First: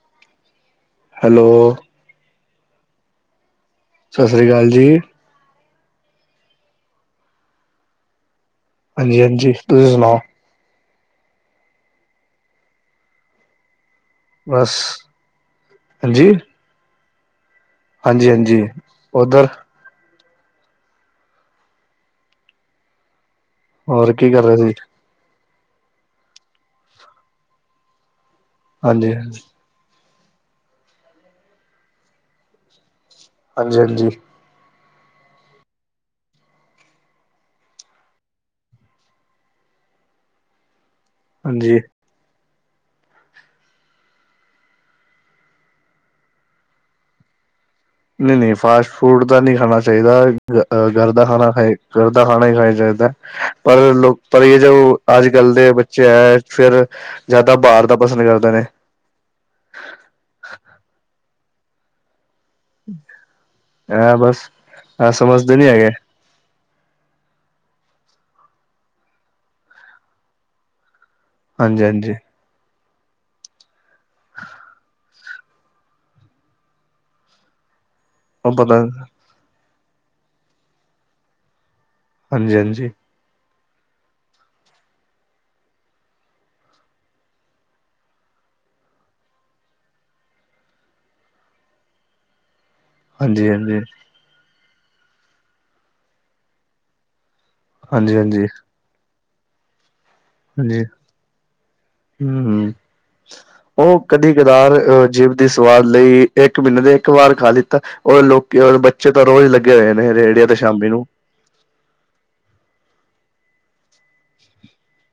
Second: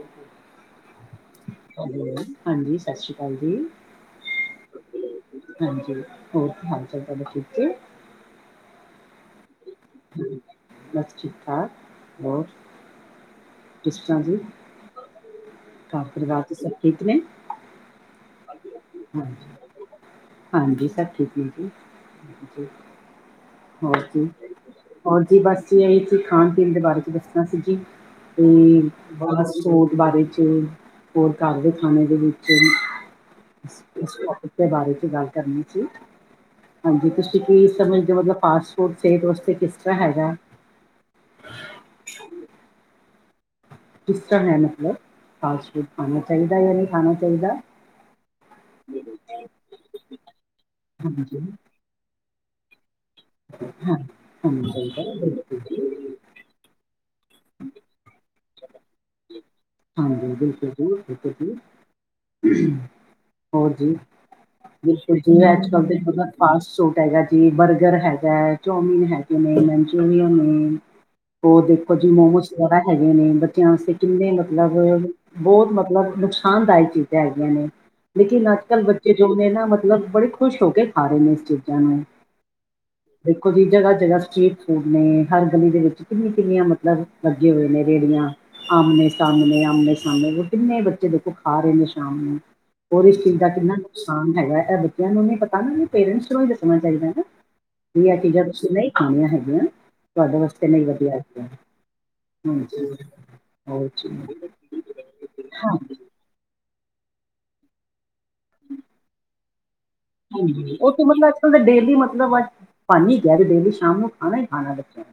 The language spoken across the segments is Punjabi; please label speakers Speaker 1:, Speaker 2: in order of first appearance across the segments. Speaker 1: [inaudible]
Speaker 2: ਹੈਲੋ।
Speaker 1: ਹੈਲੋ, ਹਾਂਜੀ ਸਤਿ ਸ੍ਰੀ ਅਕਾਲ ਜੀ।
Speaker 2: ਸਤਿ ਸ਼੍ਰੀ ਅਕਾਲ ਜੀ।
Speaker 1: ਹਾਂਜੀ, ਹੋਰ ਕੀ ਹਾਲ ਚਾਲ ਤੁਹਾਡਾ ਠੀਕ ਏ?
Speaker 2: ਹਾਂਜੀ-ਹਾਂਜੀ, ਤੁਸੀਂ ਸੁਨਾ
Speaker 1: ਬਸ ਠੀਕ ਠਾਕ, ਹੋਰ ਤੁਸੀ ਸੁਨਾਓ ਜੀ।
Speaker 2: [unintelligible]
Speaker 1: ਘਰ
Speaker 2: ਹਾਂਜੀ,
Speaker 1: ਪਰਿਵਾਰ 'ਚ ਸਭ ਠੀਕ ਨੇ?
Speaker 2: ਹਾਂਜੀ-ਹਾਂਜੀ। ਉੱਧਰ
Speaker 1: ਹਾਂਜੀ। ਹਾਂਜੀ ਸਭ ਠੀਕ ਨੇ ਜੀ, ਹਾਂਜੀ, ਹੋਰ ਕੀ
Speaker 2: ਕਰ ਰਹੇ ਸੀ?
Speaker 1: ਹੋਰ ਜੀ, ਬਸ ਜੀ ਐ ਇੱਕ ਖਾਨ ਪੀਨ ਦੇ ਬਾਰੇ 'ਚ ਦੱਸਨਾਂ ਸੀ ਜੀ ਤੇ
Speaker 2: ਹਾਂਜੀ,
Speaker 1: ਬਸ [unintelligible] ਬਾਰੇ 'ਚ, ਹੋਰ ਘਰ ਦੇ ਖਾਨੇ ਦੇ ਵਿੱਚ ਇਸ,
Speaker 2: ਹਾਂਜੀ-ਹਾਂਜੀ,
Speaker 1: ਇਸ ਟੋਪਿਕ ਦੇ ਬਾਰੇ 'ਚ ਗੱਲ ਕਰਨੀ ਸੀ। ਹਾਂਜੀ ਤੁਸੀਂ ਕੀ ਸਮਝਦੇ, ਮਤਲਬ ਫਾਸਟ ਫੂਡ ਸਿਹਤ ਵਾਸਤੇ ਕਿਸ ਤਰ੍ਹਾਂ ਹੈਗਾ?
Speaker 2: ਹਾਂਜੀ।
Speaker 1: [inaudible] ਕਿਸ ਤਰਾਂ ਹੈ ਮਤਲਬ, ਫਾਸਟ ਫੂਡ ਖਾਨਾ ਚਾਹੀਦਾ ਯਾ ਨਹੀਂ ਖਾਨਾ ਚਾਹੀਦਾ?
Speaker 2: ਨਈ-ਨਈ, ਫਾਸਟ ਫੂਡ ਤਾਂ ਨਹੀਂ ਖਾਨਾ ਚਾਹੀਦਾ, ਅ ਘਰ ਦਾ
Speaker 1: ਹਾਂਜੀ
Speaker 2: ਖਾਣਾ ਖਾਏ ਘਰ ਦਾ ਖਾਣਾ ਈ ਖਾਈ ਚਾਇਦਾ, ਪਰ
Speaker 1: ਹਾਂ
Speaker 2: ਲੋਕ ਪਰ ਏ
Speaker 1: ਖਾਣਾ
Speaker 2: ਜੋ
Speaker 1: ਚਾਹੀਦਾ
Speaker 2: ਅੱਜ ਕੱਲ
Speaker 1: ਬਿਲਕੁਲ
Speaker 2: ਦੇ
Speaker 1: ਜੀ
Speaker 2: ਬਚ ਚ ਫਿਰ ਜ਼ਿਆਦਾ ਬਾਰ ਦਾ ਪਸੰਦ ਕਰਦੇ ਨੇ।
Speaker 1: ਹਾਂਜੀ ਬਿਲਕੁਲ ਜੀ, ਬਿਲਕੁਲ ਜੀ। ਹੋਰ ਜੀ,
Speaker 2: ਐ ਬਸ ਐ
Speaker 1: ਬਿਲਕੁਲ ਜੀ,
Speaker 2: ਸਮਝਦੇ ਨੀ
Speaker 1: ਅੱਜ-ਕੱਲ
Speaker 2: ਹੈਗੇ,
Speaker 1: ਦੇ ਮਤਲਬ ਫਾਸਟ ਫੂਡ ਹੈਗਾ ਜੀ, ਬਰਗਰ ਹੈਗਾ ਐ, ਚੋਮੀਿਨ ਹੈਗੇ ਨੇ, ਮਨਚੂਰੀਅਨ ਨੇ। ਔਰ ਦੇਖੋ ਜੀ
Speaker 2: ਹਾਂਜੀ-ਹਾਂਜੀ
Speaker 1: ਮੋਮੋਸ ਵਗੈਰਾ ਹੈਗੇ ਨੇ, ਬੱਚਿਆਂ ਵਾਸਤੇ ਕਿੰਨੇ ਮਤਲਬ ਬੋਤ ਮਤਲਬ ਨੁਕਸਾਨਦਾਇਕ ਚੀਜ਼ਾਂ ਹੈਗੀਆਂ ਨੇ ਲੇਕਿਨ
Speaker 2: ਉਹ ਪਤਾ
Speaker 1: ਅੱਜ-ਕੱਲ ਬੱਚੇ ਜੋ ਨੇ ਨਾ, ਮਤਲਬ ਬੜੇ ਖੁਸ਼ ਹੋ ਕੇ ਖਾ ਰਹੇ ਨੇ ਇਸ ਚੀਜ਼ਾਂ ਨੂੰ।
Speaker 2: ਹਾਂਜੀ-ਹਾਂਜੀ।
Speaker 1: ਦੇਖੋ ਜੀ ਜਗ੍ਹਾ ਜਗ੍ਹਾ ਸਰੀਟ ਫੂਡ ਨੇ, ਹਰ ਗਲੀ ਦੇ ਵਿੱਚ ਕਿੰਨੀ-ਕਿੰਨੀਆਂ ਮਤਲਬ ਲੱਗੇ ਹੋਏ ਨੇ ਰੇਡੀਆਂ। ਆਮਨੇ ਸਾਮਨੇ, ਆਮਨੇ-ਸਾਮਨੇ ਕਿੰਨੇ ਬੱਚੇ ਦੇਖੋ ਖਾ ਰਹੇ ਨੇ ਸ਼ਾਮ ਨੂੰ, ਹੋਰ ਇਸ ਚੀਜ਼ ਦਾ ਕਿੰਨਾ
Speaker 2: ਹਾਂਜੀ-ਹਾਂਜੀ,
Speaker 1: ਨੁਕ ਨੁਕਸਾਨ ਹੈਗਾ ਐ ਬੱਚਿਆਂ ਨੂੰ ਨੀ ਪਤਾ ਨਾ, ਪੇਰੈਂਟਸ ਨੂੰ ਹੀ ਦੱਸਣਾ ਚਾਹੀਦਾ ਨਾ ਵੀ ਇਹ ਚੀਜ਼ਾਂ
Speaker 2: ਹਾਂਜੀ-ਹਾਂਜੀ,
Speaker 1: ਤੁਸੀਂ ਨਈ ਖਾਨੀਆਂ ਹੈਗੀਆਂ, ਤੁਆਡੇ ਵਾਸਤੇ ਨਈ
Speaker 2: ਹਾਂਜੀ,
Speaker 1: ਵਧੀਆ ਹੈਗੀਆਂ,
Speaker 2: ਹੂੰ-ਹੂੰ।
Speaker 1: ਹਾਂਜੀ, ਹੋਰ
Speaker 2: ਉਹ
Speaker 1: ਜੀ
Speaker 2: ਕਦੀ ਕਦਾਰ ਅ ਜਿਬ ਦੀ ਸਵਾਦ ਲਈ, ਇੱਕ ਮਹੀਨੇ ਦੇ ਇੱਕ ਵਾਰ ਖਾ ਲਿੱਤਾ। ਓ ਲੋਕੀ, ਓ ਬੱਚੇ ਤਾਂ ਰੋਜ਼ ਲੱਗੇ ਹੋਏ ਨੇ। ਰੇਹੜੀਆਂ
Speaker 1: ਹਾਂਜੀ,
Speaker 2: ਸ਼ਾਮੀ
Speaker 1: ਓ ਤੇ
Speaker 2: ਨੂੰ
Speaker 1: ਮਤਲਬ ਓ ਤੇ ਡੇਲੀ ਮਤਲਬ ਅੱਜ ਬਨ ਈ ਗਿਆ ਕਿ ਡੇਲੀ ਸ਼ਾਮ ਨੂੰ ਖਾਨਾ ਹੀ ਖਾਨਾ ਬੱਚਿਆਂ ਨੇ।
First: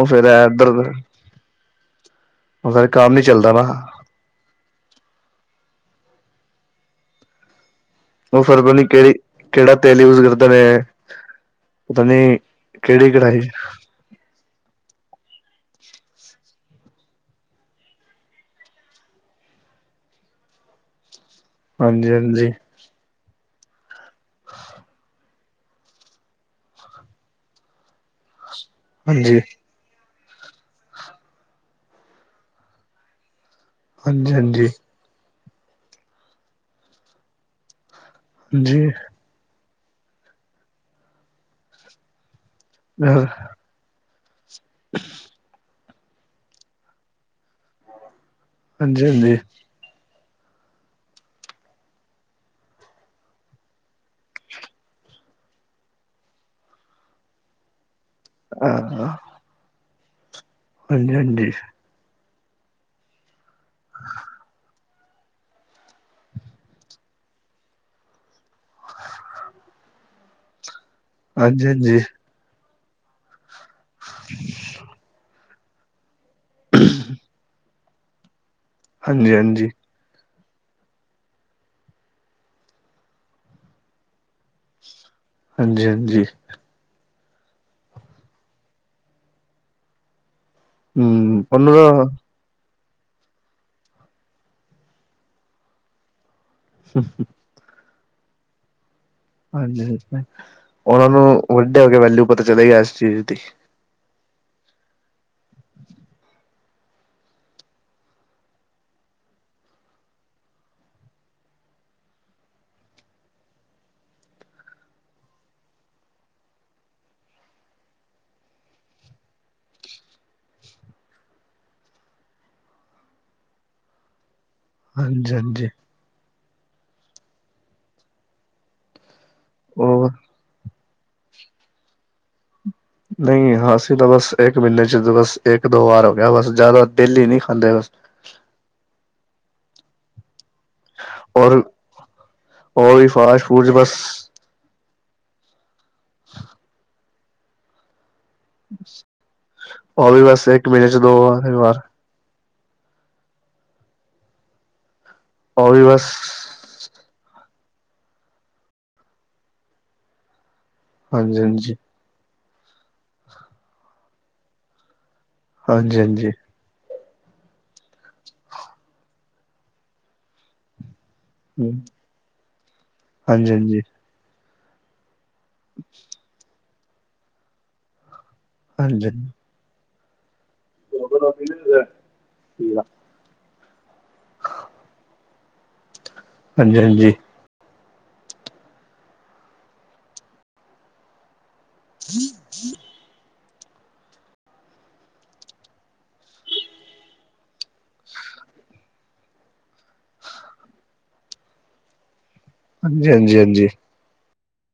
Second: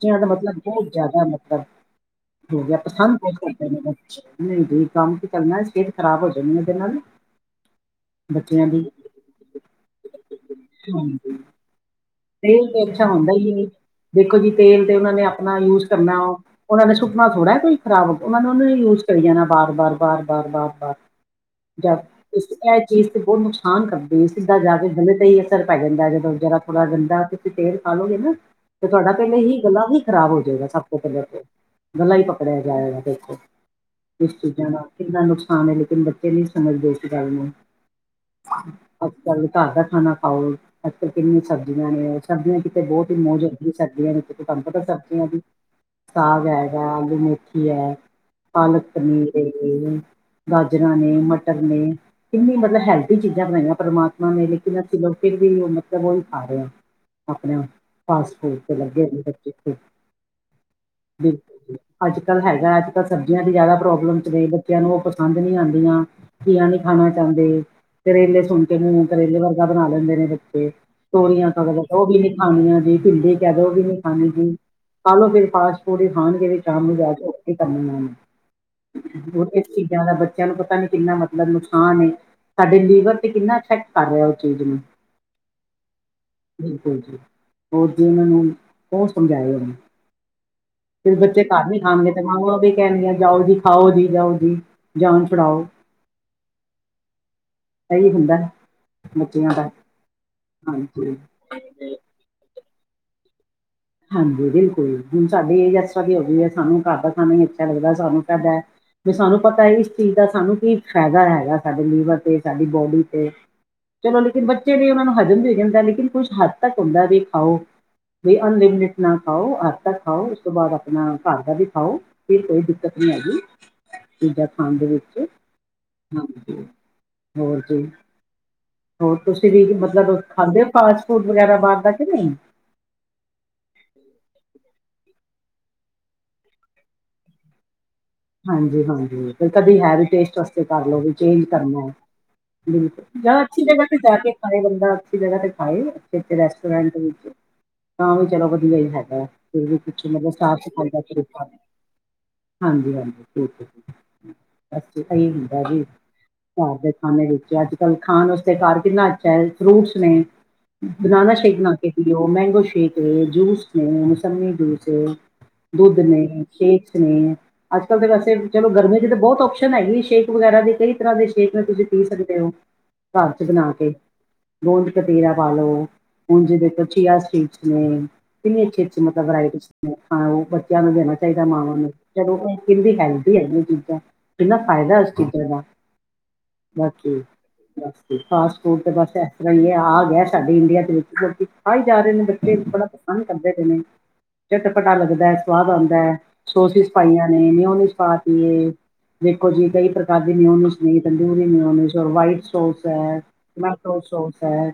Speaker 2: ਉਹ ਫੇਰ
Speaker 1: ਦਾ ਮਤਲਬ
Speaker 2: ਇੱਧਰ
Speaker 1: ਬੋਤ ਜਾਦਾ ਮਤਲਬ ਹੋ
Speaker 2: ਉਹ
Speaker 1: ਗਿਆ
Speaker 2: ਫੇਰ ਕੰਮ
Speaker 1: ਪਸੰਦ
Speaker 2: ਨੀ
Speaker 1: ਬੋਤ
Speaker 2: ਚੱਲਦਾ ਨਾ
Speaker 1: ਕਰਦੇ ਨੇ। ਨਈ-ਨਈ ਕੰਮ ਕੀ ਕਰਨਾ, ਸਿਹਤ ਖਰਾਬ ਹੋ ਜਾਨੀ ਏਦੇ ਨਾਲ।
Speaker 2: ਓ ਫੇਰ
Speaker 1: ਬੱਚਿਆਂ
Speaker 2: ਪਤਾ
Speaker 1: ਦੀ
Speaker 2: ਨੀ ਕਿਹੜੀ, ਕਿਹੜਾ ਤੇਲ ਯੂਜ ਕਰਦੇ ਨੇ?
Speaker 1: ਹਾਂਜੀ
Speaker 2: ਤਾਣੀ
Speaker 1: ਤੇਲ ਤੇ ਅੱਛਾ
Speaker 2: ਕਿਹੜੀ
Speaker 1: ਹੁੰਦਾ
Speaker 2: ਕਿਹੜਾਈ
Speaker 1: ਹੀ ਨਹੀਂ ਦੇਖੋ ਜੀ ਤੇਲ ਤੇ ਉਹਨਾਂ ਨੇ ਆਪਣਾ ਯੂਜ ਕਰਨਾ ਉਹ। ਉਹਨਾਂ ਨੇ ਸੁੱਟਣਾ ਥੋੜ੍ਹਾ ਕੋਈ ਖਰਾਬ ਉਹ ਨੇ ਉਹਨੂੰ ਯੂਜ ਕਰੀ ਜਾਣਾ ਬਾਰ ਬਾਰ ਬਾਰ ਬਾਰ ਬਾਰ ਬਾਰ। ਡ
Speaker 2: ਹਾਂਜੀ ਹਾਂਜੀ
Speaker 1: ਚੀਜ਼ ਤੇ ਬਹੁਤ ਨੁਕਸਾਨ ਕਰਦੇ ਇਸ ਜਾ ਕੇ ਗਲੇ ਤੇ ਹੀ ਅਸਰ ਪੈ ਜਾਂਦਾ ਹੈ ਜਦੋਂ। ਥੋੜਾ ਗੰਦਾ ਤੁਸੀਂ ਤੇਲ ਖਾਾਲੋਗੇ ਨਾ ਤੇ ਤੁਹਾਡਾ ਪਹਿਲਾਂ
Speaker 2: ਹਾਂਜੀ
Speaker 1: ਇ ਗੱਲਾਂ ਹੀ। ਖ਼ਰਾਬ ਹੋ ਜਾਏਗਾ ਸਭ ਤੋਂ ਪਹਿਲਾਂ ਗਲਾ ਹੀ ਪਕੜਿਆ ਜਾਏਗਾ ਕਿਸ
Speaker 2: ਹਾਂਜੀ ਹਾਂਜੀ
Speaker 1: ਚੀਜ਼ਾਂ ਨਾਲ। ਕਿੰਨਾ ਨੁਕਸਾਨ ਹੈ ਲੇਕਿਨ ਬੱਚੇ ਨਹੀਂ ਸਮਝਦੇ ਇਸ ਗੱਲ ਨੂੰ।
Speaker 2: ਹਾਂਜੀ
Speaker 1: ਘਾਰਦਾ ਖਾਣਾ ਖਾਓ ਅੱਲ ਕਿਨੀਆਂ ਸਬਜ਼ੀਆਂ ਨੇ ਸਬਜ਼ੀਆਂ ਕਿਤੇ ਬਹੁਤ ਹੀ
Speaker 2: ਹਾਂਜੀ
Speaker 1: ਮੌਜ। ਸਰਦੀਆਂ ਵਿਚ ਤਾਨੁ ਪਤਾ ਸਬਜ਼ੀਆਂ ਦੀ ਸਾਗ ਹੈਗਾ ਆਲੂ ਮੇਥੀ ਹੈ। ਪਾਲਕ
Speaker 2: ਹਾਂਜੀ
Speaker 1: ਪਨੀਰ ਗਾਜਰਾਂ ਨੇ ਮਟਰ ਨੇ। ਕਿਨੀ ਮਤਲਬ ਹੈਲਥੀ ਚੀਜਾ ਬਣਾਈਆਂ ਪ੍ਰਮਾਤਮਾ ਨੇ ਲੇਕਿਨ ਅਸੀ ਫਿਰ ਵੀ ਮਤਲਬ ਉਹ। ਰ ਆਪਣੇ ਫਾਸਟ ਫੂਡ ਤੇ
Speaker 2: ਹਾਂ
Speaker 1: ਲੱਗੇ ਬੇ
Speaker 2: ਹਾਂਜੀ ਹਾਂਜੀ
Speaker 1: ਬਿਲਕੁਲ ਅੱਜ ਕਲ ਹੈਗਾ ਅੱਜ ਕਲ ਸਬਜੀਆਂ ਦੀ ਜਿਆਦਾ ਪ੍ਰੋਬਲਮ ਚ ਨੇ ਬੱਚਿਆਂ ਨੂੰ ਉਹ। ਪਸੰਦ ਨੀ ਆਉਦੀਆਂ ਘੀਆ ਨੀ ਖਾਣਾ ਚਾਹੰਦੇ ਕਰੇਲੇ ਸੁਣ। ਮੂੰਹ ਕਰੇਲੇ ਵਰਗਾ ਬਣਾ ਲੈਦੇ ਨੇ ਬੱਚੇ ਤੋਰੀਆਂ ਕ
Speaker 2: ਹਾਂਜੀ ਹਾਂਜੀ
Speaker 1: ਉਹ ਵੀ ਨੀ ਖਾਣੀਆਂ ਜ ਢਿਲੇ। ਕਦੋ ਵੀ ਨਹੀ ਖਾਦੇ ਜੀ ਖਾਲੋ ਫਿਰ ਪਾਸ ੇ ਖਾਣਗੇ ਸ਼ਾਮ ਨੂੰ ਜਾ ਕੇ ਉਥੇ ਕਰਨ।
Speaker 2: ਹਾਂਜੀ ਹਾਂਜੀ
Speaker 1: [unintelligible] ਦਾ ਬੱਚਿਆਂ ਨੂੰ ਪਤਾ ਨੀ ਕਿੰਨਾ ਮਤਲਬ ਨੁਕਸਾਨ ਏ। ਸਾਡੇ ਲੀਵਰ ਤੇ ਕਿੰਨਾ ਇਫੈਕਟ ਕਰ ਰਿਹਾ ਉਹ ਚੀਜ਼ ਨੂੰ।
Speaker 2: ਹਾਂਜੀ ਹਾਂਜੀ।
Speaker 1: ਬਿਲਕੁਲ ਜੀ ਹੋਰ ਜੇ ਮੈਨੂੰ ਹੋਰ ਸਮਝਏ ਉਹਨ। ਫ
Speaker 2: ਹਮ
Speaker 1: ਬੱਚੇ ਘਰ
Speaker 2: ਉਹਨੂੰ
Speaker 1: ਨ
Speaker 2: ਤਾਂ
Speaker 1: ਖਾਣਗੇ ਤੇ ਮਾਵਾਂ ਵੀ ਕਹਿਣ ਗੀਆਂ ਜਾਓ ਜੀ ਖਾਓ ਜੀ ਜਾਓ ਜੀ ਜਾਨ ਛੁਡਾਓ।
Speaker 2: ਹਮ ਹ। [unintelligible]
Speaker 1: ਐਹੀ ਹੁੰਦਾ ਬੱਚਿਆਂ ਦਾ।
Speaker 2: ਹਾਂਜੀ ਉਹਨਾਂ
Speaker 1: ਹਾਂਜੀ
Speaker 2: ਨੂੰ ਵੱਡੇ ਹੋ ਕੇ ਵੈਲਊ ਪਤਾ ਚਲੇਗਾ ਇਸ ਚੀਜ਼ ਦੀ।
Speaker 1: ਹਾਂਜੀ ਬਿਲਕੁਲ ਹੁਣ ਸਾਡੀ ਏਜ ਐਸ ਤਰਹਾ ਦੀ ਹੋਈ ਹੈ ਸਾਨੂੰ ਘਰ ਦਾ ਖਾਣਾ ਹੀ ਅੱਛਾ ਲੱਗਦਾ ਸਾਨੂੰ ਤੁਹਾਡਾ। ਵੀ ਸਾਨੂੰ ਪਤਾ ਹੈ ਇਸ ਚੀਜ਼ ਦਾ ਸਾਨੂੰ ਕੀ ਫਾਇਦਾ ਹੈਗਾ ਸਾਡੇ ਲੀਵਰ ਤੇ ਸਾਡੀ ਬੋਡੀ ਤੇ। ਚਲੋ ਲੇਕਿਨ ਬੱਚੇ ਲਈ ਉਹਨਾਂ ਨੂੰ ਹਜਮ ਵੀ ਹੋ ਜਾਂਦਾ ਲੇਕਨ ਕੁਛ ਹੱਦ ਤੱਕ ਹੁੰਦਾ ਵੀ ਖਾਓ। ਅਨਲਿਮਟਿਡ ਨਾ ਖਾਓ ਹੱ ਤੱਕ ਖਾਓ ਉਸ ਤੋਂ ਬਾਅਦ ਆਪਣਾ ਘਰ ਦਾ ਵੀ ਖਾਓ। ਫ ਕੋਈ ਦਿੱਕਤ ਨਹੀ ਹੈਗੀ। ਚੀਜ਼ਾ ਖਾਣ ਦੇ ਵਿਚ
Speaker 2: ਹਾਂਜੀ ਹਾਂਜੀ
Speaker 1: ਹਾਂਜੀ ਹੋਰ ਜੀ ਹੋਰ ਤੁਸੀ ਵੀ
Speaker 2: ਉਹ
Speaker 1: ਮਤਲਬ ਖਾਂਦੇ ਹੋ ਫਾਸਟ ਫੂਡ ਵਗੈਰਾ ਬਾਹਰ ਦਾ ਕਿ ਨਹੀ।
Speaker 2: ਨਹੀ ਹਾਂਸੀ ਤਾਂ ਬਸ ਇਕ ਮਹੀਨੇ ਚ ਬਸ ਇਕ ਦੋ ਵਾਰ ਹੋ ਗਿਆ ਬਸ ਜ਼ਿਆਦਾ ਡੇਲੀ ਨਹੀ ਖਾਂਦੇ ਬਸ।
Speaker 1: ਹਾਂਜੀ ਹਾਂਜੀ ਤੇ ਕਦੇ ਹੈ ਵੀ ਟੇਸਟ ਕਰ ਲ ਵੀ ਚੇਂਜ
Speaker 2: ਔਰ
Speaker 1: ਕਰਨਾ
Speaker 2: ਉਹ ਵੀ
Speaker 1: ਬਿਲਕੁਲ ਜਿਆ
Speaker 2: ਫਾਸਟ
Speaker 1: ਅਛੀ
Speaker 2: ਫੂਡ ਚ
Speaker 1: ਜਗ
Speaker 2: ਬਸ
Speaker 1: ਤੇ ਜਾ ਕੇ। ਬੰਦਾ ਅਛੀ ਜਗਾ ਤੇ ਖਾਏ ਅੇ ਰੈਸਟੋਰੈਂਟ ਵਿਚ ਤਾਂ ਵੀ ਚਲੋ। ਹੈਗਾ ਵੀ ਕੁਛ
Speaker 2: ਉਹ
Speaker 1: ਮਤਲਬ
Speaker 2: ਬਸ
Speaker 1: ਸਾਫ਼
Speaker 2: ਇੱਕ
Speaker 1: ਸਫਾਈ
Speaker 2: ਮਹੀਨੇ
Speaker 1: ਦਾ
Speaker 2: ਚ
Speaker 1: ਤ
Speaker 2: ਦੋ ਵਾਰ ਵਾਰ
Speaker 1: ਹਾਂਜੀ ਹਾਂਜੀ ਠੀਕ ਠੀਕ ਬਸ ਸਹੀ ਹੁੰਦਾ
Speaker 2: ਉਹ
Speaker 1: ਜੀ।
Speaker 2: ਵੀ ਬਸ
Speaker 1: ਘਰ ਦੇ ਖਾਨੇ ਵਿਚ ਅਜ ਕਲ ਖਾਣ ਉਸਦੇ ਘਰ ਕਿਨਾ ਅਛਾ ਹੈ। ਫਰੂਟਸ ਨੇ। ਬਨਾਨਾ
Speaker 2: ਹਾਂਜੀ
Speaker 1: ਸ਼ੇਕ ਬਣਾ ਕੇ ਪੀਓ ਮੈਂਗੋ ਸ਼ੇਕ ਹੈ, ਜੂਸ ਹੈ, ਮੋਸਮੀ ਜੂਸ ਹੈ।
Speaker 2: ਹਾਂਜੀ
Speaker 1: ਦੁੱਧ ਨੇ,
Speaker 2: ਹਾਂਜੀ
Speaker 1: ਸੇਖ ਨੇ ਹੈ। ਅਜ ਕਲ ਤਾਂ ਵੈਸੇ ਚਲ ਗਰਮੀ ਚ ਤਾਂ ਬਹੁਤ ਓਪਸ਼ਨ ਹੈਗੀ ਸ਼ੇਕ ਵਗੈਰਾ ਦੀ ਕਈ ਤਰ੍ਹਾਂ ਦੇ ਸੇਕ ਤੁਸੀਂ ਪੀ ਸਕਦੇ ਹੋ ਘਰ ਚ ਬਣਾ
Speaker 2: ਹਾਂਜੀ ਹਾਂਜੀ
Speaker 1: ਕੇ। ਗੋਂਦ ਕਤਿਰਾ ਪਾ ਲਓ ਹੁ ਜਿਹਦੇ ਕੋ ਚੀਆ ਸੀਟਸ ਨੇ। ਕਿਨੀ ਅਛੀ ਅਛੀ ਮਤਲਬ
Speaker 2: ਹਾਂਜੀ
Speaker 1: ਵਰਾਇਟੀ ਬੱਚਿਆਂ ਨੂੰ ਦੇਣਾ ਚਾਹੀਦਾ ਮਾਵਾਂ ਨੂੰ ਚਲੋ।
Speaker 2: ਹਾਂਜੀ ਹਾਂਜੀ ਹਾਂਜੀ
Speaker 1: ਕਿੰਨੀ ਹੈਲਦੀ ਹੈ। ਇਹ ਚੀਜ਼ਾਂ ਕਿੰਨਾ ਫਾਇਦਾ ਉਸ ਚੀਜ਼ਾਂ ਦਾ
Speaker 2: ਹਾਂਜੀ
Speaker 1: ਬਾਕੀ ਫਾਸਟ ਫੂਡ ਤੇ ਬਸ ਇਸ ਤਰ੍ਹਾਂ ਹੀ ਹੈ। ਆ ਗਿਆ ਸਾਡੇ ਇੰਡੀਆ ਦੇ ਵਿਚ। ਆ ਹੀ ਜਾ ਰਹੇ ਨੇ ਬੱਚੇ ਬੜਾ ਤੰਗ ਕਰਦੇ ਪਏ ਨੇ। ਚਟਪਟਾ ਲੱਗਦਾ ਸਵਾਦ ਆਉਦਾ ਹੈ। ਸੋਸਿਸ ਪਾਈਆਂ ਨ ਉਹ ਮੈਂਓਨੀਸ ਪਾਦੀਤੀ ਏ- ਦੇਖੋ ਜੀ ਕਈ ਪ੍ਰਕਾਰ ਦੀ ਮਿਊਨੀਜ ਨੇ। ਤੰਦੂਰੀ ਮਿਊਨੀਜ ਔਰ ਵਾਈਟ ਸੋਸ ਹੈ,
Speaker 2: ਹਾਂਜੀ ਹਾਂਜੀ
Speaker 1: ਮੈਟੋ ਸੋਸ ਹੈ।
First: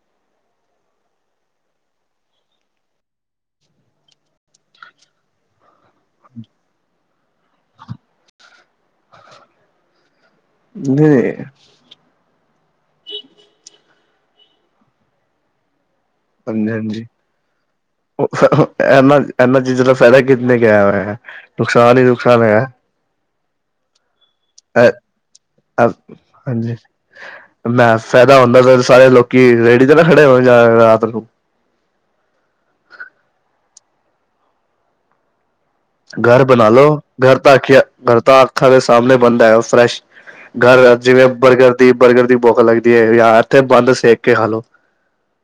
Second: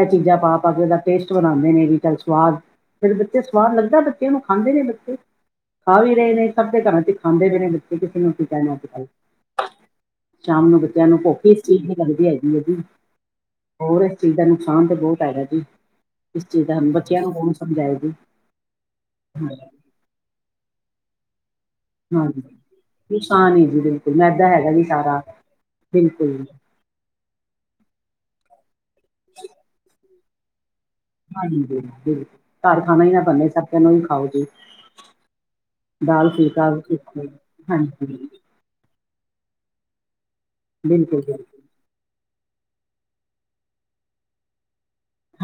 Speaker 1: ਇਹ ਚੀਜ਼ਾਂ ਪਾ-ਪਾ ਕੇ ਉਹਦਾ ਟੇਸਟ ਬਣਾਉਦੇ ਨੇ। ਵੀ ਚਲ ਸਵਾਦ ਬਟ ਬੱਚੇ ਸਵਾਦ ਲੱਗਦਾ ਬੱਚੇਆ ਨੂੰ। ਖਾਂਦੇ ਨੇ ਬੱਚੇ, ਖਾ ਵੀ ਰਹੇ ਨੇ। ਸਭ ਦੇ ਘਰਾਂ ਚ ਖਾਂਦੇ ਪਏ ਨੇ ਬੱਚੇ, ਕਿਸੇ ਨੂੰ ਕੀ ਕੈਹਨਾ ਅੱਜ ਕੱਲ। ਸ਼ਾਮ ਨੂੰ ਬੱਚਿਆਂ ਨੂੰ,
Speaker 2: ਨਹੀਂ
Speaker 1: ਭੁੱਖ ਹੀ ਇਸ ਚੀਜ਼ ਦੀ ਲੱਗਦੀ ਹੈਗੀ। ਜੀ ਹੋਰ ਇਸ ਚੀਜ਼ ਦਾ ਨੁਕਸਾਨ ਤਾਂ ਬਹੁਤ ਹੈਗਾ ਜੀ ਇਸ ਚੀਜ਼ ਦਾ
Speaker 2: ਹਾਂਜੀ-ਹਾਂਜੀ
Speaker 1: ਬੱਚਿਆਂ ਨੂੰ ਕੌਣ ਸਮਝਾਏ ਜੀ
Speaker 2: ਉਹ ਇਹਨਾ -ਇਹਨਾਂ ਚੀਜ਼ਾਂ ਦਾ ਫਾਇਦਾ ਕਿੱਨੇ, ਕਿਹਾ ਹੋਇਆ। ਨੁਕਸਾਨ ਹੀ, ਨੁਕਸਾਨ ਹੈ।
Speaker 1: ਨੁਕਸਾਨੀ ਹੀ ਹੈ ਜੀ, ਬਿਲਕੁਲ ਮੈਦਾ ਹੈਗਾ। ਜੀ ਸਾਰਾ ਬਿਲਕੁਲ।
Speaker 2: ਲੈ ਫਾਇਦਾ ਹੁੰਦਾ ਪਿਆ। ਫੇਰ ਤੇ ਸਾਰੇ ਲੋਕੀ ਰੇਡੀ ਤੇ, ਨਾ ਖੜੇ ਹੋ, ਜਾਂਣ ਰਾਤ ਨੂੰ।
Speaker 1: ਹਾਂਜੀ ਹਾਂ, ਬਿਲਕੁਲ ਘਰ ਖਾਣਾ ਹੀ, ਨਾ ਬੰਨੇ ਸਬ ਕਹਿਣ ਉਹੀ ਖਾਓ ਜੀ। ਦਾਲ
Speaker 2: ਘਰ
Speaker 1: ਫੁਲਕਾ
Speaker 2: ਬਣਾ ਲੋ,
Speaker 1: ਹਾਂਜੀ
Speaker 2: ਘਰ ਤਾਂ ਆਖਿਆ
Speaker 1: ਬਿਲਕੁਲ
Speaker 2: ਘਰ ਤਾਂ, ਅੱਖਾਂ ਦੇ ਸਾਹਮਣੇ ਬਣਦਾ ਹੈ। ਉਹ ਫਰੈਸ਼। ਘਰ
Speaker 1: ਬਿਲਕੁਲ
Speaker 2: ਜਿਵੇਂ ਬਰਗਰ ਦੀ, ਬਰਗਰ ਦੀ, ਭੁੱਖ ਲੱਗਦੀ ਹੈ। ਜਾਂ ਇੱਥੇ ਬੰਦ ਸੇਕ ਕੇ, ਖਾ ਲੋ।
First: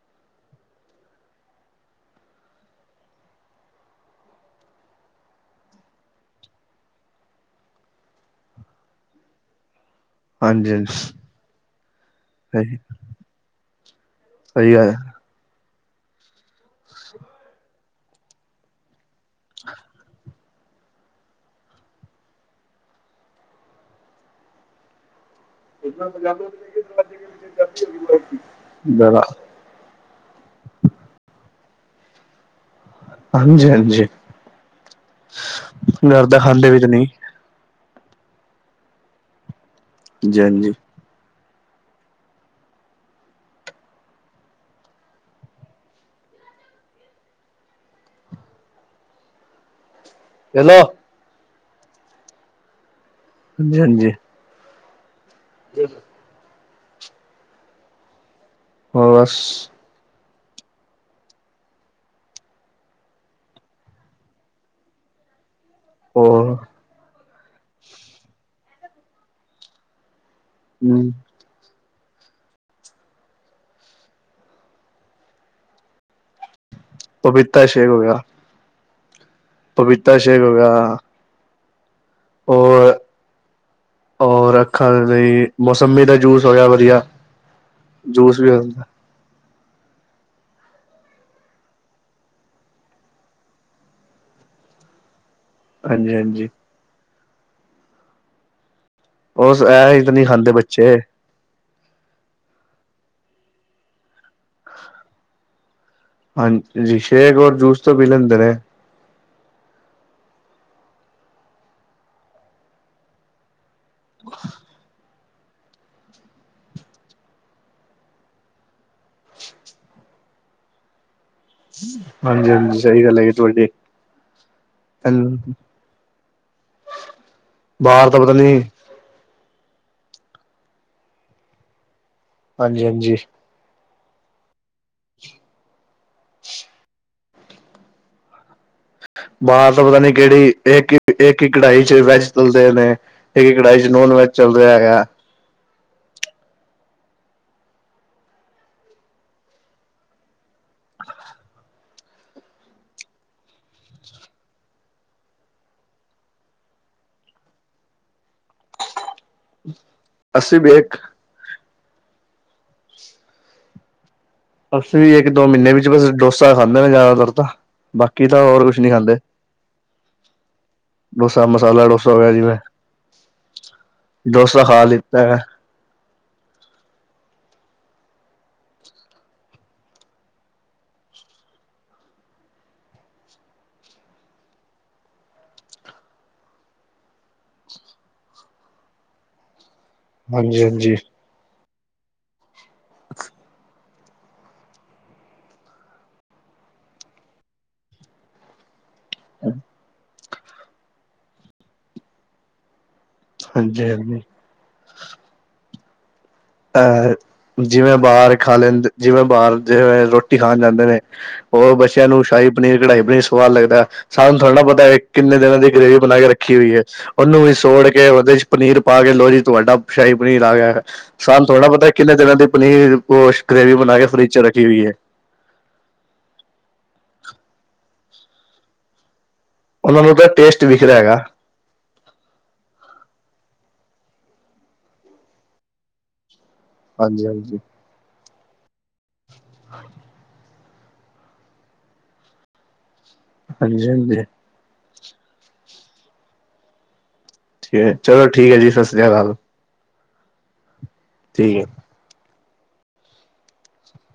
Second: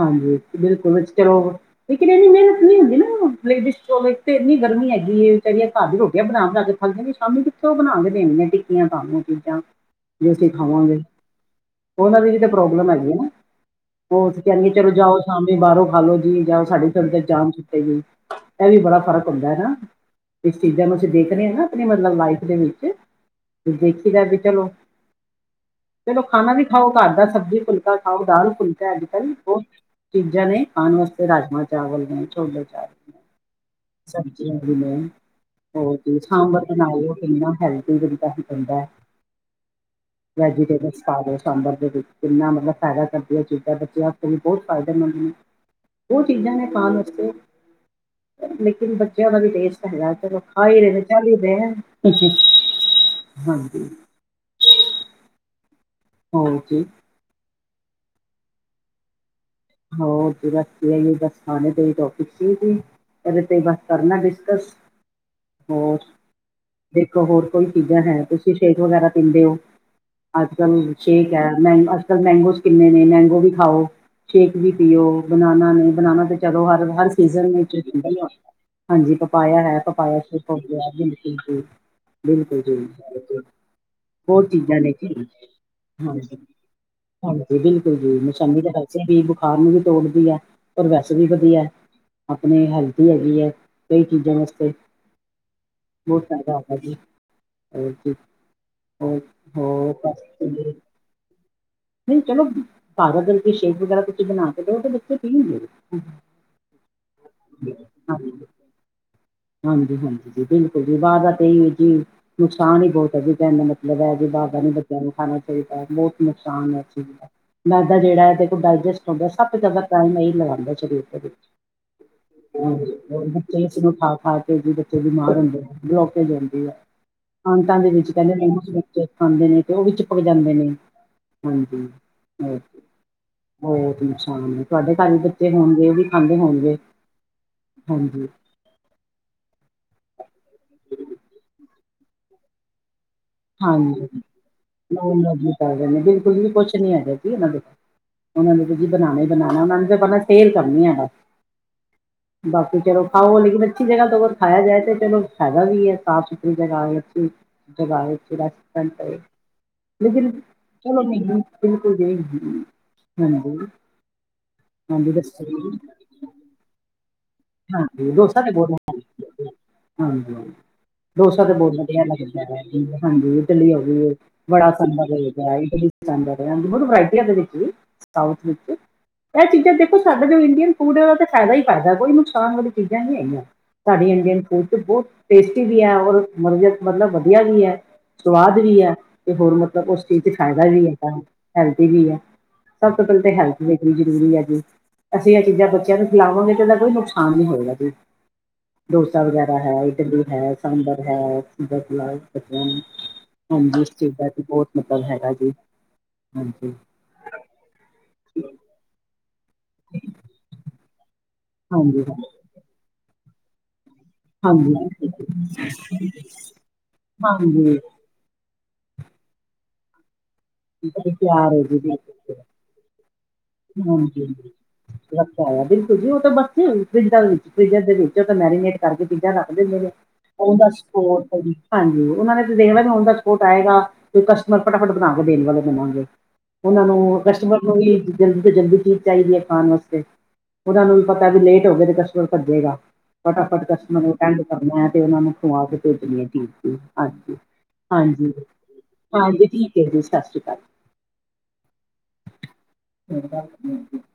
Speaker 1: ਹਾਂਜੀ, ਬਿਲਕੁਲ ਚਲੋ। ਲੇਕਿਨ ਇਨੀ ਮਿਹਨਤ ਨੀ ਹੁਦੀ ਨਾ। ਲੇਡੀਜ ਕੋਲੋਂ ਇਕ ਪਤੇ ਇਨੀ ਗਰਮੀ ਹੈਗੀ। ਵਿਚਾਰੀ ਘਰ ਦੀਆ ਰੋਟੀਆਂ ਬਣਾ- ਬਣਾ ਕੇ ਖਲਦੇ ਨੇ ਸ਼ਾਮੀ ਕਿਥੋ ਉਹ ਬਣਾ ਕੇ ਦੇਣ ਗਿਆ। ਟਿੱਕੀਆਂ ਤੁਹਾਨੂੰ ਚੀਜ਼ਾ ਜੇ ਅਸੀ
Speaker 2: ਹਾਂਜੀ ਹਾਂਜੀ
Speaker 1: ਖਾਵਾਂਗੇ ਉਹਨਾਂ ਦੀ ਲਈ ਵੀ ਤੇ
Speaker 2: ਸਹੀ
Speaker 1: ਪ੍ਰੋਬਲਮ ਹੈਗੀ ਆ। ਨਾ ਉਹ
Speaker 2: ਸਹੀ
Speaker 1: ਚਲੋ ਜਾਓ [unintelligible] ਸ਼ਾਮੀ ਬਾਹਰੋ ਖਾਲੋ ਜੀ, ਜਾਂਔ ਸਾਡੀ ਵੀ ਫੇਰ ਤੇ ਜਾਨ ਛੁੱਟੇਗੀ। ਇਹ ਵੀ ਬੜਾ ਫ਼ਰਕ ਹੁੰਦਾ ਹਨਾ ਇਸ ਚੀਜ਼ਾਂ ਨੂੰ ਅਸੀ ਦੇਖ ਰਹੇ ਹਾਂ ਨਾ ਆਪਣੀ ਮਤਲਬ ਲਾਈਫ ਦੇ ਵਿਚ। ਦੇਖੀ ਦਾ ਵੀ ਚਲੋ ਚਲੋ ਖਾਣਾ ਵੀ ਖਾਓ ਘਰ ਦਾ ਸਬਜ਼ੀ ਫੁਲਕਾ ਖਾਓ ਦਾਲ ਫੁਲਕਾ ਅਜ
Speaker 2: ਗੱਲ ਹੈ
Speaker 1: ਕਲ ਬਹੁਤ ਚੀਜ਼ਾਂ ਨੇ ਖਾਣ ਵਾਸਤੇ, ਰਾਜਮਾਂ ਚਾਵਲ ਨੇ, ਛੋਲੇ ਚਾਵਲ।
Speaker 2: ਹਾਂਜੀ ਹਾਂਜੀ
Speaker 1: ਸਭਜੀਆਂ ਵੀ ਨੇ
Speaker 2: ਘਰ ਦਾ
Speaker 1: ਸਾਂਬਰ
Speaker 2: ਖਾਂਦੇ
Speaker 1: ਦੇ,
Speaker 2: ਵੀ ਤੇ
Speaker 1: ਨਾਲ
Speaker 2: ਨਹੀਂ
Speaker 1: ਉਹ ਕਿੰਨਾ ਹੈਲਥੀ ਦਿਤਾ। ਹੁੰਦਾ
Speaker 2: ਹਾਂਜੀ ਹਾਂਜੀ
Speaker 1: ਵੈਜੀਟੇਬਲਸ। ਸਾਂਬਰ ਦੇ, ਵਿੱਚ ਕਿੰਨਾ। ਮਤਲਬ ਫਾਇਦਾ ਕਰਦੀਆਂ ਚੀਜ਼ਾਂ ਬੱਚਿਆਂ, ਹੂੰ, ਬਹੁਤ ਫ਼ਾਇਦੇਮੰਦ ਨੇ, ਉਹ ਚੀਜ਼ਾਂ ਨੇ ਖਾਣ ਵਾਸਤੇ। ਲੇਕਿਨ ਬੱਚਿਆਂ ਦਾ, ਵੀ ਟੇਸਟ ਹੈਗਾ ਚਲੋ ਖਾ ਹੀ ਰਹਿ ਆ ਚੱਲ, ਹੀ ਰਹੇ ਆ।
Speaker 2: ਹਾਂਜੀ -ਹਾਂਜੀ। ਜੀ,
Speaker 1: ਹਾਂਜੀ।
Speaker 2: ਫਾਸਟ।
Speaker 1: ਹੋਰ ਬਸ, ਇਹੀ ਬਸ, ਖਾਣੇ ਤੇ ਹੀ ਟੋਪਿਕ ਸੀਗੀ। ਇਹਦੇ ਤੇ, ਹੀ ਬਸ ਕਰਨਾ ਡਿਸਕਸ, ਹੋਰ।
Speaker 2: ਹੋਰ?
Speaker 1: ਦੇਖੋ ਹੋਰ ਕੋਈ, ਈ ਚੀਜ਼ਾਂ ਹੈ ਤੇ ਸੀਹੀ ਸ਼ੇਕ ਵਗੈਰਾ ਪੀਂਦੇ ਹੋ, ਅੱਜ ਕੱਲ
Speaker 2: ਹਮ
Speaker 1: ਸ਼ੇਕ। ਮੈਂ, ਅੱਜ ਕੱਲ ਮਗੋਸ ਕਿੰਨੇ ਨੇ, ਮੈਂਗੋ ਵੀ ਖਾਓ! ਸ਼ੇਕ ਵੀ ਪੀਓ ਬਨਾਨਾ ਨੇ, ਬਨਾਨਾ ਤੇ ਚਲੋ ਹਰ ਸੀਜ਼ਨ
Speaker 2: ਪਪੀਤਾ
Speaker 1: ਵਿੱਚ।
Speaker 2: ਸ਼ੇਕ ਹੋ ਗਿਆ
Speaker 1: ਹਾਂਜੀ, ਪਪਾਇਆ ਹੈ, ਪਪਾਇਆ ਸੋਕ, ਹੋ ਗਿਆ। ਬਿਲਕੁਲ ਜੀ
Speaker 2: ਔਰ
Speaker 1: ਬਿਲਕੁਲ। ਬਹੁਤ
Speaker 2: ਔਰ
Speaker 1: ਚੀਜ਼ਾਂ
Speaker 2: ਅੱਖਾਂ
Speaker 1: ਨੇ
Speaker 2: ਦੇ
Speaker 1: ਜੀ
Speaker 2: ਲਈ ਮੌਸੰਮੀ ਦਾ
Speaker 1: ਹਾਂਜੀ
Speaker 2: ਜੂਸ ਹੋਇਆ ਵਧੀਆ।
Speaker 1: ਹਾਂਜੀ, ਬਿਲਕੁਲ ਜੀ
Speaker 2: ਜੂਸ
Speaker 1: ਮੋਸੰਮੀ
Speaker 2: ਵੀ
Speaker 1: ਤਾਂ, ਵੈਸੇ ਵੀ ਬੁਖਾਰ ਨੂੰ, ਵੀ ਤੋੜਦੀ ਹੈ, ਔਰ ਵੈਸੇ ਵੀ ਵਧੀਆ। ਆਪਣੇ ਹੈਲਥੀ ਹੈਗੀ ਹੈ। ਕਈ ਚੀਜ਼ਾਂ ਵਾਸਤੇ।
Speaker 2: ਹਾਂਜੀ
Speaker 1: ਬਹੁਤ
Speaker 2: ਹਾਂਜੀ
Speaker 1: ਫੇਦਾ ਹੁੰਦਾ ਜੀ, ਬਿਲਕੁਲ ਜੀ। ਹੋਰ
Speaker 2: ਉਸ ਐ
Speaker 1: ਹੋਰ
Speaker 2: ਹੀ ਤਾਂ
Speaker 1: ਬਸ
Speaker 2: ਨਹੀਂ ਖਾਂਦੇ
Speaker 1: ਜੀ।
Speaker 2: ਬੱਚੇ!
Speaker 1: ਨਹੀਂ ਚਲੋ ਬਾਰ ਗਲ ਦੀ ਸ਼ੇਕ ਵਗੈਰਾ ਕੁ ਬਣਾ। ਕੇ ਦਿਓ ਤੇ ਬੱਚੇ ਪੀਣਗੇ
Speaker 2: ਹਾਂਜੀ ਸ਼ੇਕ ਔਰ ਜੂਸ ਤੋਂ ਪੀ ਲੈਂਦੇ
Speaker 1: ਹਾਂਜੀ
Speaker 2: ਨੇ।
Speaker 1: ਹਾਂਜੀ ਹਾਂਜੀ ਜੀ ਬਿਲਕੁਲ ਜੀ ਬਾਰ ਦਾ ਤਾਂ ਜੀ ਨੁਕਸਾਨ ਹੀ ਬਹੁਤ ਹੈ ਵੀ। ਲਗੈ ਜੇ ਬਾਰ ਨੀ ਬੱਚਿਆਂ ਨੂੰ ਖਾਣਾ ਚਾਹੀਦਾ ਬਹੁਤ ਨੁਕਸਾਨ ਹੈ ਇਸ ਚੀਜ ਦਾ। ਮੈਦਾ ਜਿਹੜਾ ਹੈ ਕੋ ਡਾਇਜਸਟ ਹੁੰਦਾ ਸਭ ਜ਼ਿਆਦਾ ਟਾਈਮ ਲਗਾਉਂਦਾ ਸਰੀਰ ਦੇ ਵਿੱਚ।
Speaker 2: ਹਾਂਜੀ ਹਾਂਜੀ ਸਹੀ ਗੱਲ ਹੈਗੀ
Speaker 1: ਹ
Speaker 2: ਤੁਹਾਡੀ
Speaker 1: ਖਾ। ਖਾ ਕੇ ਬੱਚੇ ਬਿਮਾਰ ਹੁੰਦੇ ਆ ਬਲੋਕ ਹੋ ਜਾਂਦੀ ਆ ਅਤਾਂ ਦੇ
Speaker 2: ਬਾਹਰ
Speaker 1: ਵਿੱਚ
Speaker 2: ਤਾਂ ਪਤਾ ਨੀ
Speaker 1: ਕਹਿੰਦੇ। ਖਾਂਦੇ ਨੇ ਤੇ ਉਹ ਵੀ ਚੀਪਕ ਜਾਂਦੇ ਨੇ ਹਾਂਜੀ। ਹੋਰ
Speaker 2: ਹਾਂਜੀ ਹਾਂਜੀ।
Speaker 1: ਬਹੁਤ ਨਕਸਾਨ ਤੁਹਾਡੇ ਘਰ ਵੀ ਬੱਚੇ ਹੋਣਗੇ, ਉਹ ਵੀ ਖਾਂਦੇ ਹੋਣਗੇ। ਹਾਂਜੀ,
Speaker 2: ਬਾਹਰ ਤਾਂ ਪਤਾ ਨੀ ਕਿਹੜੀ, ਇੱਕ -ਇੱਕ ਹੀ ਕਢਾਈ ਚ ਵੈਜ ਤਲਦੇ ਨੇ। ਤੇਰੀ ਕੜਾਈ ਚ ਨੋਨ ਵੈਜ ਚੱਲ ਰਿਹਾ ਹੈਗਾ।
Speaker 1: ਚਦੇਦੇ ਨੇ ਬਿਲਕੁਲ ਵੀ ਕੁਛ ਨੀ ਹੈਗ ਸੀ ਇਹਨਾਂ ਦੇ। ਉਹਨਾਂ ਨੇ ਜੀ ਬਣਾਉਣਾ ਹੀ ਬਣਾਉਣਾ ਉਹਨਾ ਨੂੰ ਤਾਂ ਸੇਲ ਕਰਨੀ ਹੈ ਬੱਸ। ਬਾਕੀ ਚਲੋ ਖਾਓਗੇਗਾ ਲਕਿਨ ਅੱਛੀ ਜਗਾ ਤੋਂ ਅਗਰ ਖਾਇਆ ਜਾਏ ਤੇ ਚਲੋ ਫਾਇਦਾ ਵੀ ਹੈ ਸਾਫ਼ ਸੁਥਰੀ ਜਗਾ ਏ। ਜਗਾ ਲੇਕਿਨ
Speaker 2: ਅਸੀਂ ਵੀ ਇੱਕ
Speaker 1: ਚਲੋ ਨਹੀਂ ਬਿਲਕੁਲ ਜੀ ਹਾਂਜੀ
Speaker 2: ਅਸੀਂ
Speaker 1: ਹਾਂਜੀ
Speaker 2: ਵੀ ਇੱਕ
Speaker 1: ਦੱਸੋ
Speaker 2: ਦੋ ਮਹੀਨੇ
Speaker 1: ਜੀ
Speaker 2: ਵਿੱਚ ਬਸ ਡੋਸਾ ਖਾਂਦੇ ਨੇ ਜ਼ਿਆਦਾਤਰ ਤਾਂ।
Speaker 1: ਹਾਂਜੀ
Speaker 2: ਬਾਕੀ
Speaker 1: ਡੋਸਾ
Speaker 2: ਤਾਂ
Speaker 1: ਤੇ
Speaker 2: ਹੋਰ
Speaker 1: ਬਹੁਤ
Speaker 2: ਕੁਛ ਨਹੀ ਖਾਂਦੇ।
Speaker 1: ਵਧੀਆ। ਹਾਂਜੀ ਡੋਸਾ ਤਾਂ ਬਹੁਤ
Speaker 2: ਮਸਾਲਾ
Speaker 1: ਵਧਿਆ
Speaker 2: ਡੋਸਾ ਹੋ ਗਿਆ
Speaker 1: ਲੱਗਦਾ
Speaker 2: ਜਿਵੇਂ
Speaker 1: ਹਾਂਜੀ ਇਟਲੀ ਹੇ ਗਈ।
Speaker 2: ਡੋਸਾ
Speaker 1: ਵੜਾ
Speaker 2: ਖਾ
Speaker 1: ਸਡਰ
Speaker 2: ਲਿੱਤਾ
Speaker 1: ਗਿਆ
Speaker 2: ਹੈ
Speaker 1: ਸਬ ਵਰਾਇਟੀ ਆਖ ਸਾਊਥ ਵਿੱਚ ਇਹ ਚੀਜ਼ਾਂ ਦੇਖੋ ਸਾਡਾ ਜੋ ਇੰਡੀਅਨ ਫੂਡ ਹੈ। ਉਹਦਾ ਫਾਇਦਾ ਹੀ ਫਾਇਦਾ ਕੋਈ ਨੁਕਸਾਨ ਵਾਲੀ ਚੀਜ਼ਾਂ ਨਹੀਂ ਹੈਗੀਆਂ। ਸਾਡੇ ਇੰਡੀਅਨ ਫੂਡ ਚ ਬਹੁਤ ਟੇਸਟੀ ਵੀ ਹੈ ਔਰ ਮਤਲਬ ਵਧੀਆ ਵੀ ਹੈ। ਸਵਾਦ ਵੀ ਹੈ ਤੇ ਹੋਰ ਮਤਲਬ ਉਸ।
Speaker 2: ਹਾਂਜੀ
Speaker 1: ਫਾਇਦਾ ਵੀ
Speaker 2: ਹਾਂਜੀ
Speaker 1: ਹੈਗਾ ਹੈਲਦੀ ਵੀ ਹੈ ਸਭ ਤੋਂ ਪਹਿਲਾਂ ਤਾਂ ਹੈਲਥ ਵਿੱਚ। ਬੜੀ ਜ਼ਰੂਰੀ ਹੈ ਜੀ ਅਸੀਂ ਇਹ ਚੀਜ਼ਾਂ ਬੱਚਿਆਂ ਨੂੰ ਖਿਲਾਵਾਂਗੇ ਤੇ ਉਹਦਾ ਕੋਈ ਨੁਕਸਾਨ ਨੀ ਹੋਏਗਾ ਜੀ। ਡੋਸਾ ਵਗੈਰਾ ਹੈ ਇਡਲੀ ਹੈ ਸਾਂਬਰ ਹੈ ਇਹ ਚੀਜਾਂ ਖਿਲਾਓ ਬੱਚਿਆਂ ਨੂ। ਹਾਂਜੀ ਇਸ ਚੀਜਾਂ ਚ ਬਹੁਤ ਮਤਲਬ ਹੈਗਾ ਜੀ ਹਾਂਜੀ।
Speaker 2: ਜਿਵੇਂ ਬਾਹਰ ਖਾ ਲੈਂਦੇ ਜਿਵੇਂ ਬਾਹਰ ਜਿਵੇਂ ਰੋਟੀ ਖਾਣ ਜਾਂਦੇ ਨੇ। ਉਹ
Speaker 1: ਹਾਂਜੀ,
Speaker 2: ਬੱਚਿਆਂ ਨੂੰ ਸ਼ਾਹੀ ਪਨੀਰ ਕੜਾਈ ਪਨੀਰ ਸਵਾਦ ਲੱਗਦਾ। ਸਾਨੂੰ ਥੋੜਾ
Speaker 1: ਹਾਂਜੀ,
Speaker 2: ਪਤਾ ਕਿੰਨੇ ਦਿਨਾਂ ਦੀ ਗ੍ਰੇਵੀ ਬਣਾ ਕੇ ਰੱਖੀ ਹੋਈ ਉਹਨੂੰ ਵੀ
Speaker 1: ਹਾਂਜੀ,
Speaker 2: ਸੋੜ। ਉਹਦੇ ਚ ਪਨੀਰ ਪਾ ਕੇ ਲੋਓ ਜੀ ਤੁਹਾਡਾ ਸ਼ਾਹੀ ਪਨੀਰ ਆ ਗਿਆ। ਸਾਨੁ
Speaker 1: ਤਿਆਰ
Speaker 2: ਥੋੜ
Speaker 1: ਹੋ
Speaker 2: ਨਾ
Speaker 1: ਜੀ
Speaker 2: ਪਤਾ ਕਿੰਨੇ ਦਿਨਾਂ
Speaker 1: ਬਿਲਕੁਲ।
Speaker 2: ਦੀ ਪਨੀਰ ਗ੍ਰੇਵੀ ਬਣਾ ਕੇ ਫਰਿਜ ਚ ਰੱਖੀ ਹੋਈ ਹੈ
Speaker 1: ਲੱਗਦਾ ਬਿਲਕੁਲ ਜੀ ਉਹ ਤਾਂ ਬੱਸੇ ਫਿਜਾਂ ਫਿਜਰ ਦੇ ਵਿੱਚ ਉਹ ਤਾਂ ਮੈਰੀਨੇਟ ਕਰਕੇ। [inaudible] ਚੀਜ਼ਾਂ ਰੱਖ ਦਿੰਦੇ ਨੇ
Speaker 2: ਉਹਨਾਂ ਨੂੰ ਤਾਂ
Speaker 1: ਉਹ
Speaker 2: ਟੇਸਟ
Speaker 1: ਨ
Speaker 2: ਵਿਖਦਾ ਹੈਗਾ
Speaker 1: ਸਪੋਟ ਹਾਂਜੀ ਉਹਨਾਂ ਨੇ ਤੇ ਦੇਖਣਾ ਵੀ ਓਹਨਾ ਨੇ ਦੇਖਣਾ ਸਪੋਰਟ ਆਏਗਾ ਕਸਟਮਰ ਫਟਾਫਟ ਬਣਾਾਂਗੇ ਦੇਣ ਵਾਲੇ ਬਣੋਗੇ ਉਹਨਾਂ ਨੂੰ
Speaker 2: ਹਾਂਜੀ
Speaker 1: ਕਸਟਮਰ
Speaker 2: ਹਾਂਜੀ
Speaker 1: ਨੂੰ ਵੀ ਜਲਦੀ ਤੋਂ ਜਲਦੀ ਚੀਜ਼ ਚਾਹੀਦੀ ਹੈ ਖਾਣ ਵਾਸਤੇ। ਉਹਨਾਂ ਨੂੰ ਵੀ ਪਤਾ ਵੀ ਲੇਟ ਹੋ ਗਏ ਤੇ ਕਸਟਮਰ ਭੱਜੇਗਾ ਫਟਾਫਟ
Speaker 2: ਹਾਂਜੀ
Speaker 1: ਕਸਟਮਰ ਨੁ
Speaker 2: ਹਾਂਜੀ
Speaker 1: ਅਟੈੰਡ ਕਰਨੇ ਹਾ ਤੇ ਉਹਨਾਂ ਨੂੰ ਖਵਾ ਕੇ ਭੇਜਣੀ ਹੈ ਚੀਜ਼ ਹਾਂਜੀ
Speaker 2: ਠੀਕ ਹੈ, ਚਲੋ
Speaker 1: ਹਾਂਜੀ
Speaker 2: ਠੀਕ ਹੈ ਜੀ ਸਤਿ ਸ੍ਰੀ ਅਕਾਲ
Speaker 1: ਹਾਂਜੀ ਠੀਕ ਹੈ ਜੀ ਸਤਿ ਸ੍ਰੀ ਅਕਾਲ
Speaker 2: ਠੀਕ ਹੈ
Speaker 1: ਚ [inaudible]